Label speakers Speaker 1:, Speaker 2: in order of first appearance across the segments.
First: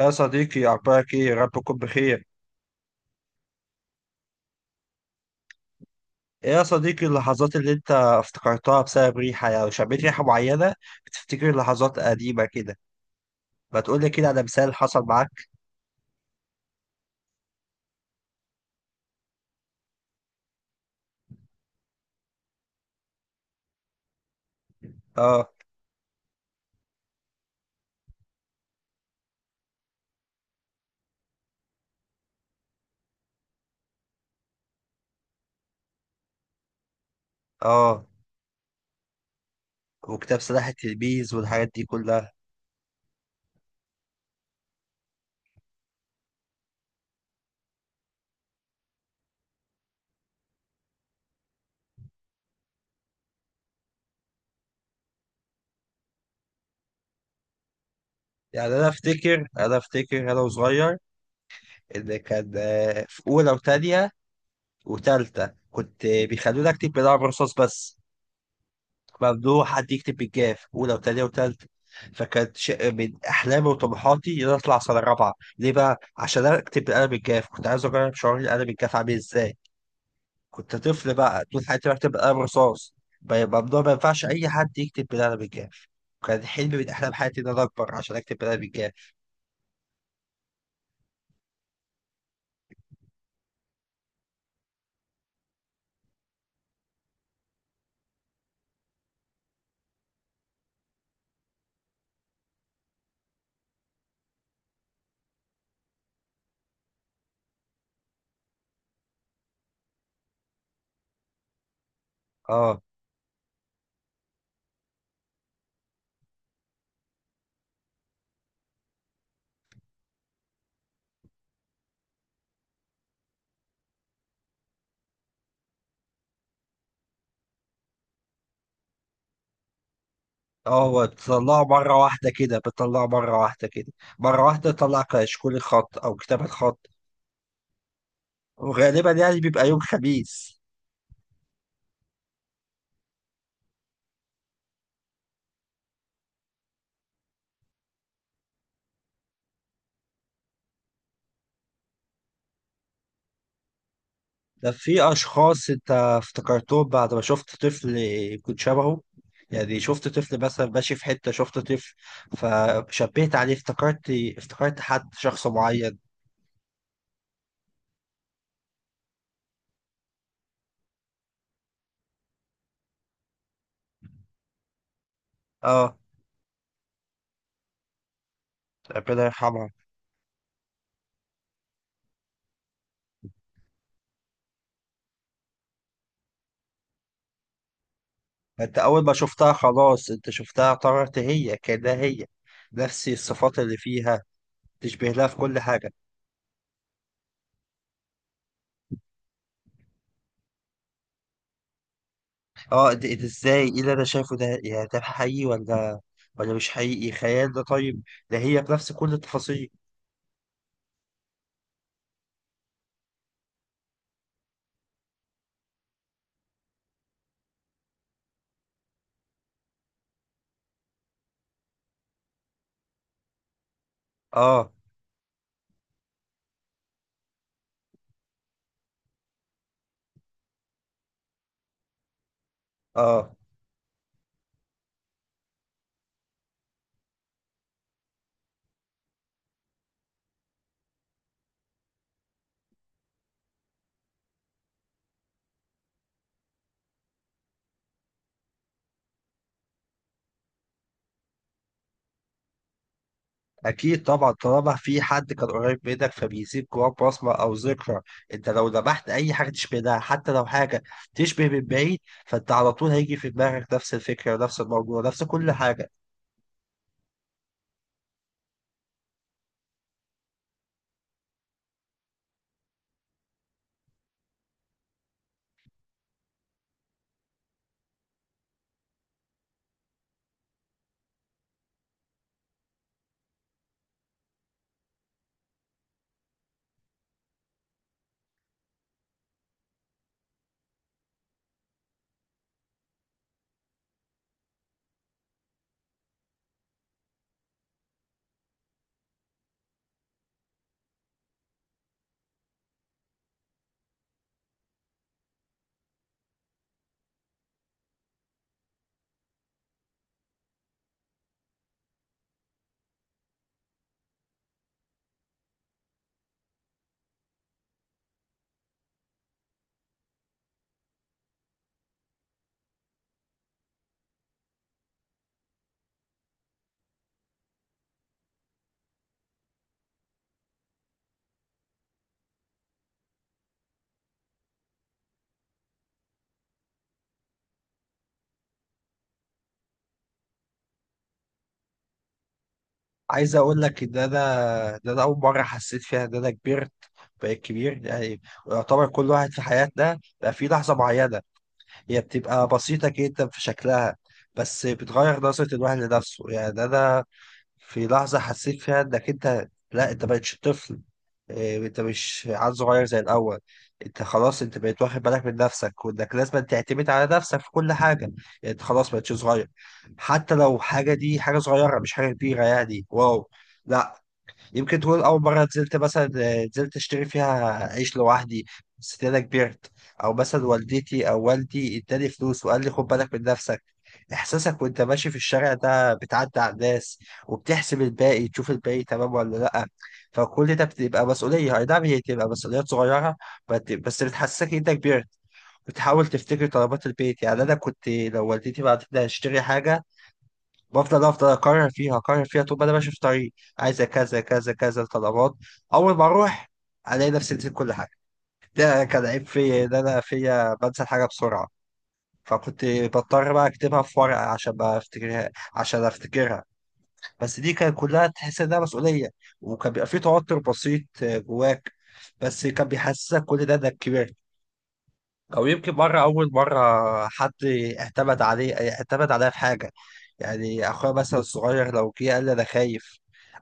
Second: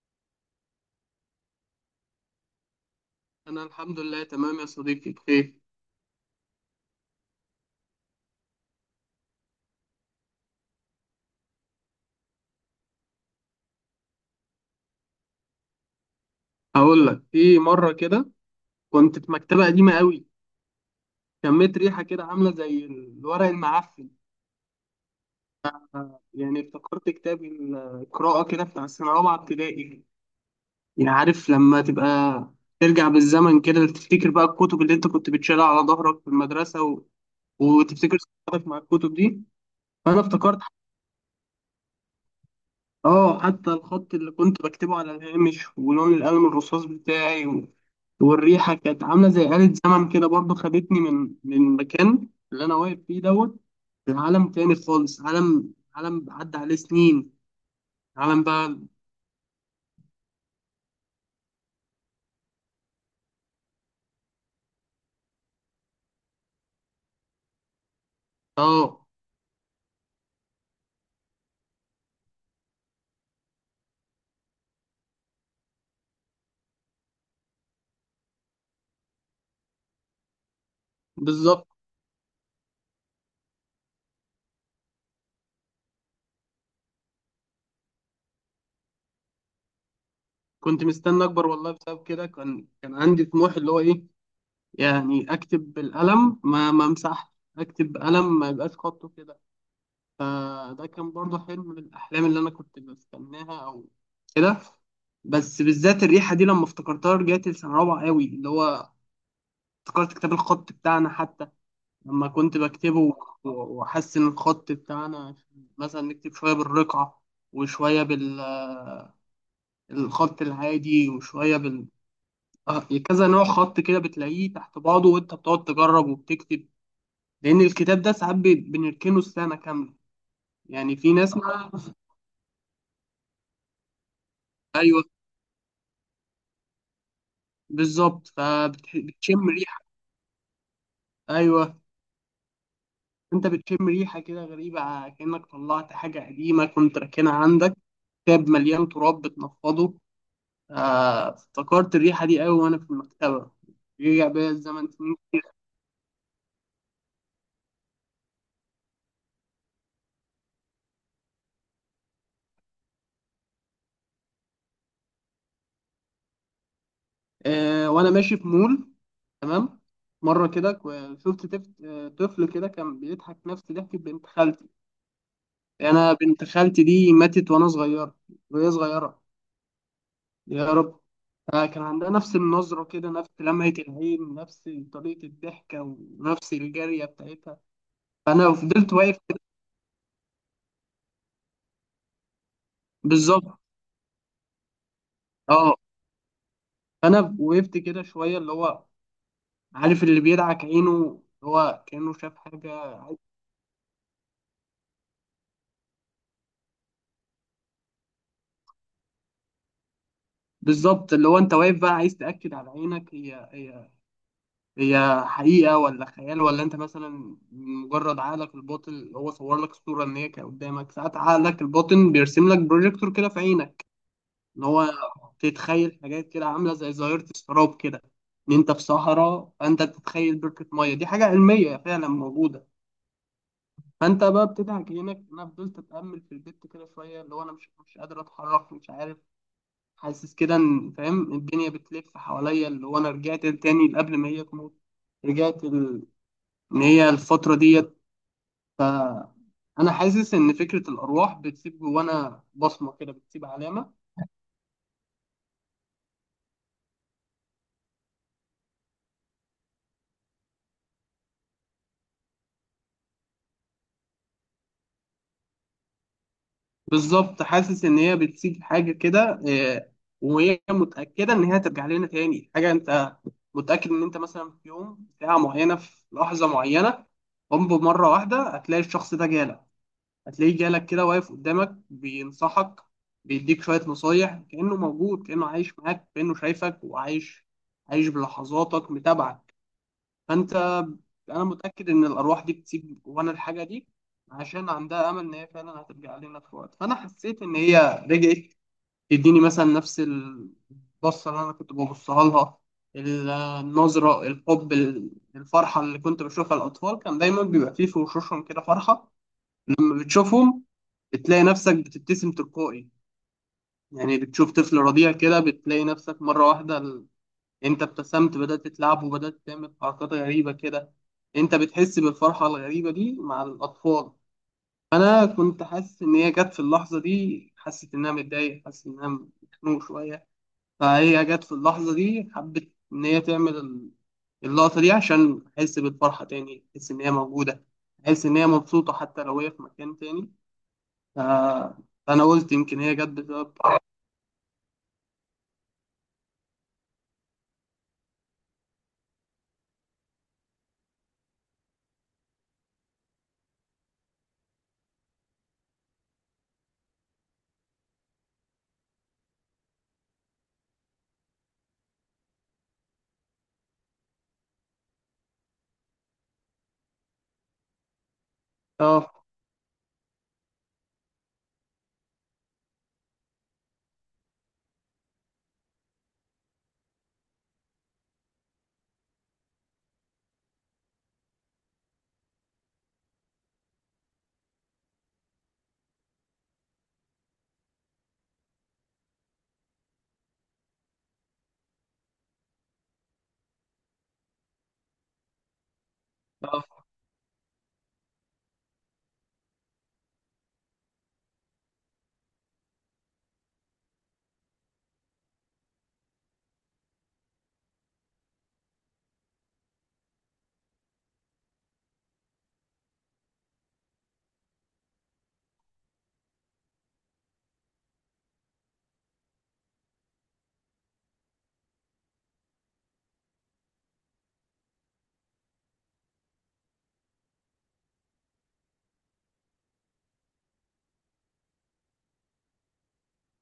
Speaker 1: يا صديقي أخبارك إيه؟ يا رب تكون بخير.
Speaker 2: انا الحمد لله تمام يا صديقي بخير.
Speaker 1: إيه يا صديقي اللحظات اللي أنت افتكرتها بسبب ريحة، يعني لو شميت ريحة معينة بتفتكر لحظات قديمة كده، ما تقول لي كده على مثال حصل معاك؟
Speaker 2: هقول لك في مره كده، كنت في مكتبه قديمه قوي، شميت ريحه كده عامله زي الورق المعفن.
Speaker 1: آه،
Speaker 2: يعني افتكرت كتاب القراءه كده بتاع السنه الرابعه ابتدائي. يعني عارف لما تبقى ترجع بالزمن كده، تفتكر بقى الكتب اللي انت كنت بتشيلها على ظهرك في المدرسه و...
Speaker 1: آه.
Speaker 2: وتفتكر ذكرياتك مع الكتب دي، فانا
Speaker 1: وكتاب
Speaker 2: افتكرت.
Speaker 1: سلاح التلميذ والحاجات دي كلها.
Speaker 2: اه حتى الخط اللي كنت بكتبه على الهامش ولون القلم الرصاص بتاعي، والريحه كانت عامله زي آلة زمن كده، برضو خدتني من المكان اللي انا واقف فيه دوت لعالم تاني خالص، عالم عدى عليه سنين، عالم
Speaker 1: يعني
Speaker 2: بقى.
Speaker 1: أنا أفتكر أنا وصغير إن كان في أولى وتانية وتالتة كنت بيخلونا أكتب بلعب رصاص بس.
Speaker 2: اه
Speaker 1: ممنوع حد يكتب بالجاف اولى وثانيه وثالثه، فكانت شيء من احلامي وطموحاتي ان انا اطلع سنه رابعه. ليه بقى؟ عشان انا اكتب بالقلم الجاف، كنت عايز اجرب شعور القلم الجاف عامل ازاي. كنت طفل بقى طول
Speaker 2: بالظبط.
Speaker 1: حياتي بكتب بالقلم رصاص. ممنوع، ما ينفعش اي حد يكتب بالقلم الجاف. كان حلم من احلام حياتي ان انا اكبر عشان اكتب بالقلم الجاف.
Speaker 2: كنت مستني اكبر والله، بسبب كده كان عندي طموح اللي هو ايه؟ يعني اكتب بالقلم ما امسحش، اكتب بقلم ما يبقاش خطه كده. فده كان برضو حلم من الاحلام اللي انا كنت بستناها، او كده. بس بالذات الريحه دي لما افتكرتها، رجعت السنه رابعه قوي، اللي هو افتكرت كتاب الخط بتاعنا حتى. لما كنت
Speaker 1: اه،
Speaker 2: بكتبه وأحسن الخط بتاعنا، مثلا نكتب شوية بالرقعة، وشوية بالخط العادي، وشوية بال آه، كذا نوع خط كده بتلاقيه تحت بعضه، وأنت بتقعد تجرب وبتكتب، لأن الكتاب ده ساعات بنركنه السنة كاملة.
Speaker 1: اه.
Speaker 2: يعني
Speaker 1: هو
Speaker 2: في ناس
Speaker 1: بتطلعه
Speaker 2: ما.
Speaker 1: مرة واحدة كده، بتطلعه مرة واحدة كده، مرة واحدة تطلع
Speaker 2: أيوه،
Speaker 1: كشكول الخط أو كتابة الخط.
Speaker 2: بالظبط،
Speaker 1: وغالبا يعني
Speaker 2: فبتشم
Speaker 1: بيبقى يوم
Speaker 2: ريحة.
Speaker 1: خميس.
Speaker 2: أيوه. أنت بتشم ريحة كده غريبة، كأنك طلعت حاجة قديمة كنت راكنها عندك، كتاب مليان تراب بتنفضه. افتكرت الريحة دي قوي وأنا في المكتبة، رجع بيا
Speaker 1: ده
Speaker 2: الزمن
Speaker 1: في
Speaker 2: سنين.
Speaker 1: اشخاص انت افتكرتهم بعد ما شفت طفل كنت شبهه، يعني شفت طفل مثلا ماشي في حتة، شفت طفل فشبهت عليه، افتكرت حد شخص معين.
Speaker 2: وأنا ماشي في مول. تمام. مرة كده كو- شفت تف- آه، طفل كده كان بيضحك نفس ضحكة بنت خالتي.
Speaker 1: اه.
Speaker 2: أنا بنت خالتي دي ماتت وأنا صغيرة، وهي صغيرة.
Speaker 1: ربنا يرحمها.
Speaker 2: يا رب. كان عندها نفس النظرة كده، نفس لمعة العين، نفس طريقة الضحكة، ونفس الجارية بتاعتها. فأنا
Speaker 1: انت
Speaker 2: فضلت
Speaker 1: اول ما
Speaker 2: واقف كده.
Speaker 1: شفتها خلاص انت شفتها اعتبرت هي كأنها هي، نفس
Speaker 2: بالظبط.
Speaker 1: الصفات اللي فيها، تشبه لها في كل
Speaker 2: اه.
Speaker 1: حاجة.
Speaker 2: فأنا وقفت كده شوية، اللي هو عارف اللي بيدعك عينه، هو كأنه شاف حاجة
Speaker 1: اه، ده
Speaker 2: عايز-.
Speaker 1: ده ازاي، ايه اللي انا شايفه ده؟ يعني ده حقيقي ولا مش حقيقي، خيال؟ ده طيب، ده هي بنفس كل التفاصيل.
Speaker 2: بالظبط، اللي هو انت واقف بقى عايز تأكد على عينك، هي هي، هي حقيقة ولا خيال؟ ولا انت مثلا مجرد عقلك الباطن هو صور لك صورة ان هي كانت قدامك. ساعات عقلك الباطن بيرسم لك بروجيكتور كده في عينك ان
Speaker 1: اه،
Speaker 2: هو تتخيل حاجات كده عاملة زي ظاهرة السراب كده، ان انت في صحراء فانت بتتخيل بركة مية، دي حاجة علمية فعلا موجودة.
Speaker 1: اه.
Speaker 2: فانت بقى بتدعك عينك. انا فضلت اتأمل في البيت كده شوية، اللي هو انا مش قادر اتحرك، مش عارف، حاسس كده ان فاهم الدنيا بتلف حواليا، اللي هو انا رجعت تاني قبل ما هي تموت، رجعت ال... ان هي الفترة ديت. فانا حاسس ان فكرة الارواح بتسيب جوانا بصمة كده، بتسيب علامة.
Speaker 1: أكيد طبعا، طالما في حد كان قريب منك فبيسيب جواك بصمة أو ذكرى، أنت لو ذبحت أي حاجة تشبه ده، حتى لو حاجة تشبه من بعيد، فأنت على طول هيجي في دماغك نفس الفكرة، نفس الموضوع، نفس كل حاجة.
Speaker 2: بالظبط، حاسس ان هي بتسيب حاجة كده. وهي متأكدة ان هي ترجع لنا تاني. حاجة انت متأكد ان انت مثلا في يوم، في ساعة معينة، في لحظة معينة، قم بمرة واحدة هتلاقي الشخص ده جالك، هتلاقيه جالك كده واقف قدامك بينصحك، بيديك شوية نصايح، كأنه موجود، كأنه عايش معاك، كأنه شايفك وعايش، عايش بلحظاتك متابعك. فأنت، أنا متأكد إن الأرواح دي بتسيب جوانا الحاجة دي عشان عندها أمل إن هي فعلا هترجع لنا في وقت. فأنا حسيت إن هي رجعت، تديني مثلا نفس البصة اللي أنا كنت ببصها لها، النظرة، الحب، الفرحة اللي كنت بشوفها. الأطفال كان دايما بيبقى فيه في وشوشهم كده فرحة لما بتشوفهم، بتلاقي نفسك بتبتسم تلقائي. يعني بتشوف طفل رضيع كده، بتلاقي نفسك مرة واحدة انت ابتسمت، بدأت تلعب وبدأت تعمل حركات غريبة كده. انت بتحس بالفرحة الغريبة دي مع الأطفال. أنا كنت حاسس إن هي جت في اللحظة دي، حسيت إنها متضايقة، حاسس إنها مخنوق شوية، فهي جت في اللحظة دي حبت إن هي تعمل اللقطة دي عشان أحس بالفرحة تاني، أحس إن هي موجودة، أحس إن هي مبسوطة حتى لو هي في مكان تاني. آه، انا قلت يمكن هي جت
Speaker 1: عايز
Speaker 2: بسبب.
Speaker 1: أقول لك إن أنا أول مرة حسيت فيها إن أنا كبرت، بقيت كبير يعني. ويعتبر كل واحد في حياتنا بقى في لحظة معينة، هي بتبقى بسيطة جدا في شكلها، بس بتغير نظرة الواحد لنفسه، يعني أنا في لحظة حسيت فيها إنك أنت، لا، أنت مبقتش طفل. إيه، انت مش عيل صغير زي الاول، انت خلاص انت بقيت واخد بالك من نفسك، وانك لازم تعتمد على نفسك في كل حاجه، يعني انت خلاص بقيتش
Speaker 2: اه.
Speaker 1: صغير، حتى لو حاجه، دي حاجه صغيره مش حاجه كبيره، يعني واو. لا، يمكن تقول أول مرة نزلت مثلا، نزلت أشتري فيها عيش لوحدي، حسيت أنا كبرت. أو مثلا والدتي أو والدي اداني فلوس وقال لي خد بالك من نفسك، إحساسك وأنت ماشي في الشارع ده بتعدي على الناس وبتحسب الباقي، تشوف الباقي تمام ولا لأ، فكل ده بتبقى مسؤولية، أي نعم هي تبقى مسؤوليات صغيرة، بس بتحسسك إن أنت كبرت. بتحاول تفتكر
Speaker 2: اه.
Speaker 1: طلبات البيت، يعني انا كنت لو والدتي بعتت لي هشتري حاجه، افضل اكرر فيها طول ما انا ماشي في طريق، عايزه كذا كذا كذا طلبات، اول ما اروح الاقي نفسي نسيت كل حاجه. ده كان عيب فيا ان انا فيا بنسى الحاجه بسرعه، فكنت بضطر بقى اكتبها في ورقه عشان ما افتكرها عشان افتكرها. بس دي كانت كلها تحس انها مسؤوليه، وكان بيبقى في توتر بسيط جواك، بس كان بيحسسك كل ده انك كبرت. او يمكن مره، اول مره حد اعتمد عليا في حاجه، يعني اخويا مثلا الصغير لو جه قال لي انا خايف،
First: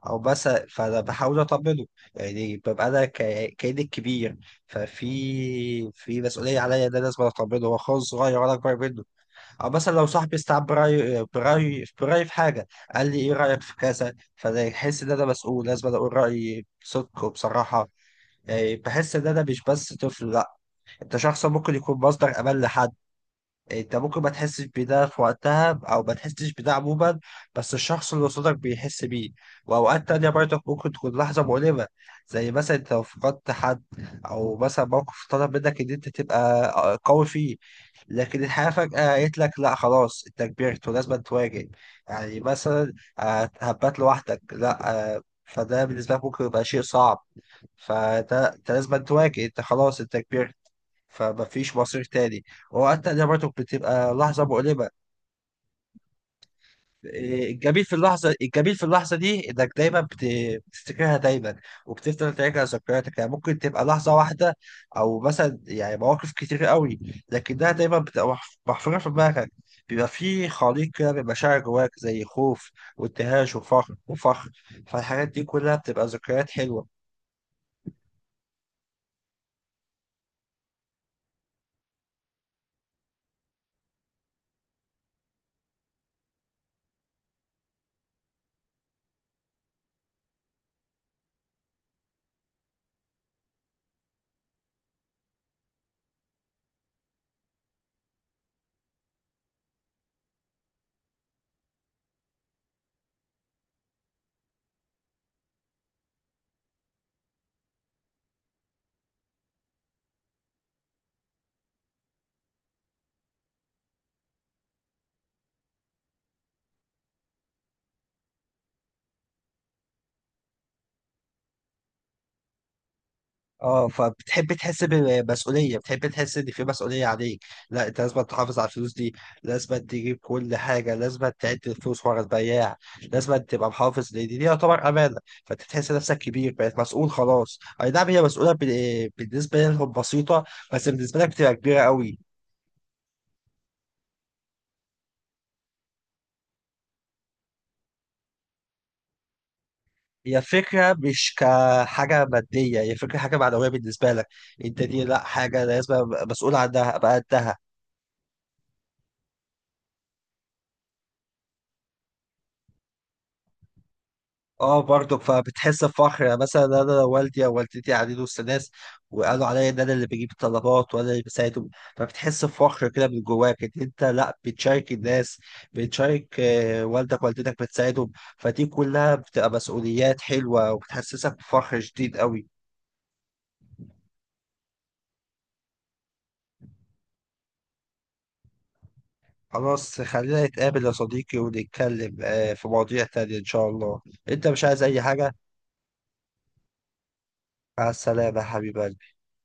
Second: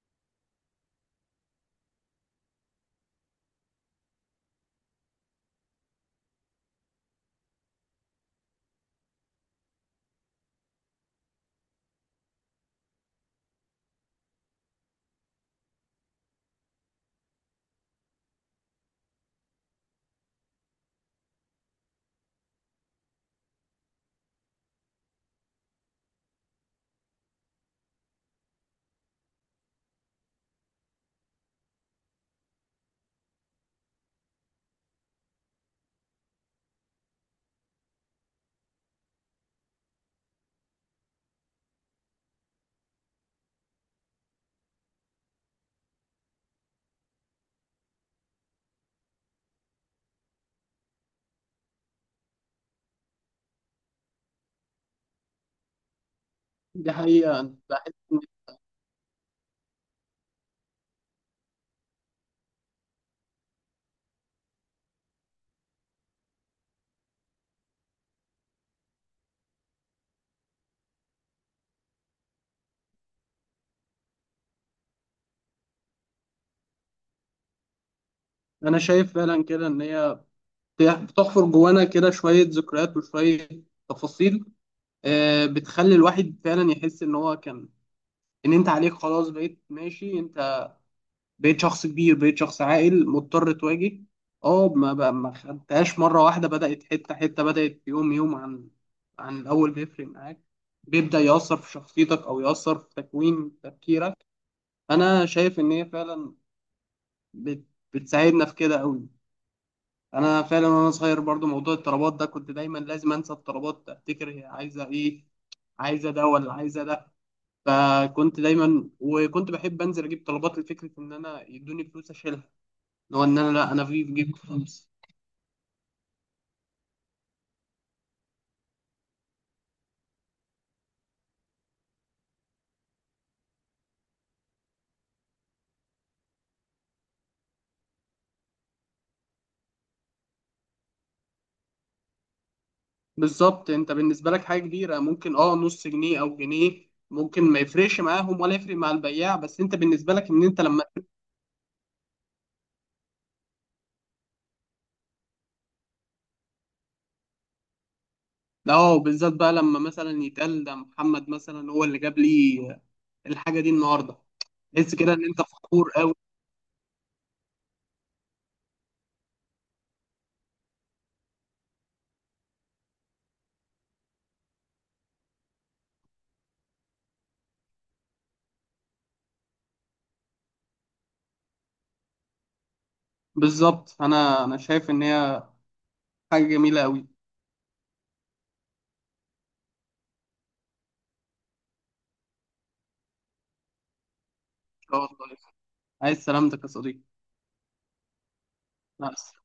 Speaker 1: او مثلا، فانا بحاول اطمنه، يعني ببقى انا كاني الكبير، ففي مسؤوليه عليا ان انا لازم اطمنه، هو اخويا الصغير وانا اكبر منه. او مثلا لو صاحبي استعب برايي في حاجه، قال لي ايه رايك في كذا، فانا يحس ان انا مسؤول، لازم أنا اقول رايي بصدق وبصراحه، يعني بحس ان انا مش بس طفل، لا، انت شخص ممكن يكون مصدر امان لحد. انت ممكن ما تحسش بده في وقتها، او ما تحسش بده عموما، بس الشخص اللي قصادك بيحس بيه. واوقات تانية برضك ممكن تكون لحظة مؤلمة، زي مثلا انت لو فقدت حد، او مثلا موقف طلب منك ان انت تبقى قوي فيه، لكن الحياة فجأة قالت لك لا، خلاص انت كبرت ولازم تواجه. يعني مثلا هبات لوحدك، لا فده بالنسبة لك ممكن يبقى شيء صعب، فده انت لازم تواجه، انت خلاص انت كبرت، فمفيش مصير تاني، وحتى ده برضه بتبقى لحظة مؤلمة.
Speaker 2: دي حقيقة
Speaker 1: إيه،
Speaker 2: أنا
Speaker 1: الجميل
Speaker 2: بحس
Speaker 1: في
Speaker 2: إن،
Speaker 1: اللحظة الجميل في اللحظة دي إنك دايما بتفتكرها دايما، وبتفضل تراجع ذكرياتك، يعني ممكن تبقى لحظة واحدة، أو مثلا يعني مواقف كتير قوي، لكنها دايما بتبقى محفورة في دماغك، بيبقى في خليط كده من مشاعر جواك، زي خوف وابتهاج وفخر، فالحاجات دي كلها بتبقى ذكريات حلوة.
Speaker 2: أنا شايف فعلا كده إن هي بتحفر جوانا كده شوية ذكريات وشوية تفاصيل. بتخلي الواحد فعلا يحس إن هو كان، إن أنت عليك خلاص، بقيت ماشي. أنت بقيت شخص كبير، بقيت شخص عاقل مضطر تواجه. أه، ما بقى ما خدتهاش مرة واحدة، بدأت حتة حتة، بدأت يوم يوم، عن عن الأول بيفرق معاك، بيبدأ يأثر في شخصيتك أو يأثر في تكوين تفكيرك. انا شايف ان هي فعلا بت... بتساعدنا في كده قوي. انا فعلا وانا صغير برضو، موضوع الطلبات ده كنت دايما لازم انسى الطلبات، افتكر هي عايزه ايه، عايزه ده ولا عايزه ده. فكنت دايما وكنت بحب انزل اجيب طلبات، لفكره ان انا يدوني فلوس اشيلها، اللي هو ان انا، لا انا
Speaker 1: اه،
Speaker 2: في جيب
Speaker 1: فبتحب تحس
Speaker 2: فلوس.
Speaker 1: بمسؤوليه، بتحب تحس ان في مسؤوليه عليك، لا انت لازم تحافظ على الفلوس دي، لازم تجيب كل حاجه، لازم تعد الفلوس ورا البياع، لازم تبقى محافظ لان دي يعتبر امانه، فانت تحس نفسك كبير، بقيت مسؤول خلاص، اي نعم هي مسؤوله بالنسبه لهم بسيطه، بس بالنسبه لك بتبقى كبيره قوي.
Speaker 2: بالظبط. انت بالنسبه لك حاجه كبيره ممكن اه نص جنيه او جنيه، ممكن ما يفرقش معاهم ولا يفرق مع البياع، بس انت بالنسبه لك
Speaker 1: هي
Speaker 2: ان انت لما،
Speaker 1: فكرة مش كحاجة مادية، هي فكرة حاجة معنوية بالنسبة لك، انت دي لا، حاجة لازم أبقى مسؤول عنها، ابقى قدها.
Speaker 2: لا اه بالذات بقى لما مثلا يتقال ده محمد مثلا هو اللي جاب لي الحاجه دي النهارده.
Speaker 1: اه،
Speaker 2: تحس كده
Speaker 1: برضك
Speaker 2: ان انت
Speaker 1: فبتحس
Speaker 2: فخور قوي.
Speaker 1: بفخر، يعني مثلا انا لو والدي او والدتي قاعدين وسط ناس وقالوا عليا ان انا اللي بجيب الطلبات وانا اللي بساعدهم، فبتحس بفخر كده من جواك، ان انت لا بتشارك الناس، بتشارك والدك والدتك، بتساعدهم، فدي كلها بتبقى مسؤوليات حلوة وبتحسسك بفخر شديد قوي.
Speaker 2: بالظبط. انا شايف ان هي حاجه جميله قوي. ان
Speaker 1: خلاص خلينا نتقابل يا صديقي ونتكلم في مواضيع تانية ان شاء الله، انت مش عايز
Speaker 2: شاء
Speaker 1: اي حاجة؟
Speaker 2: الله. عايز سلامتك يا صديقي.
Speaker 1: مع السلامة يا
Speaker 2: مع
Speaker 1: حبيبي
Speaker 2: السلامة.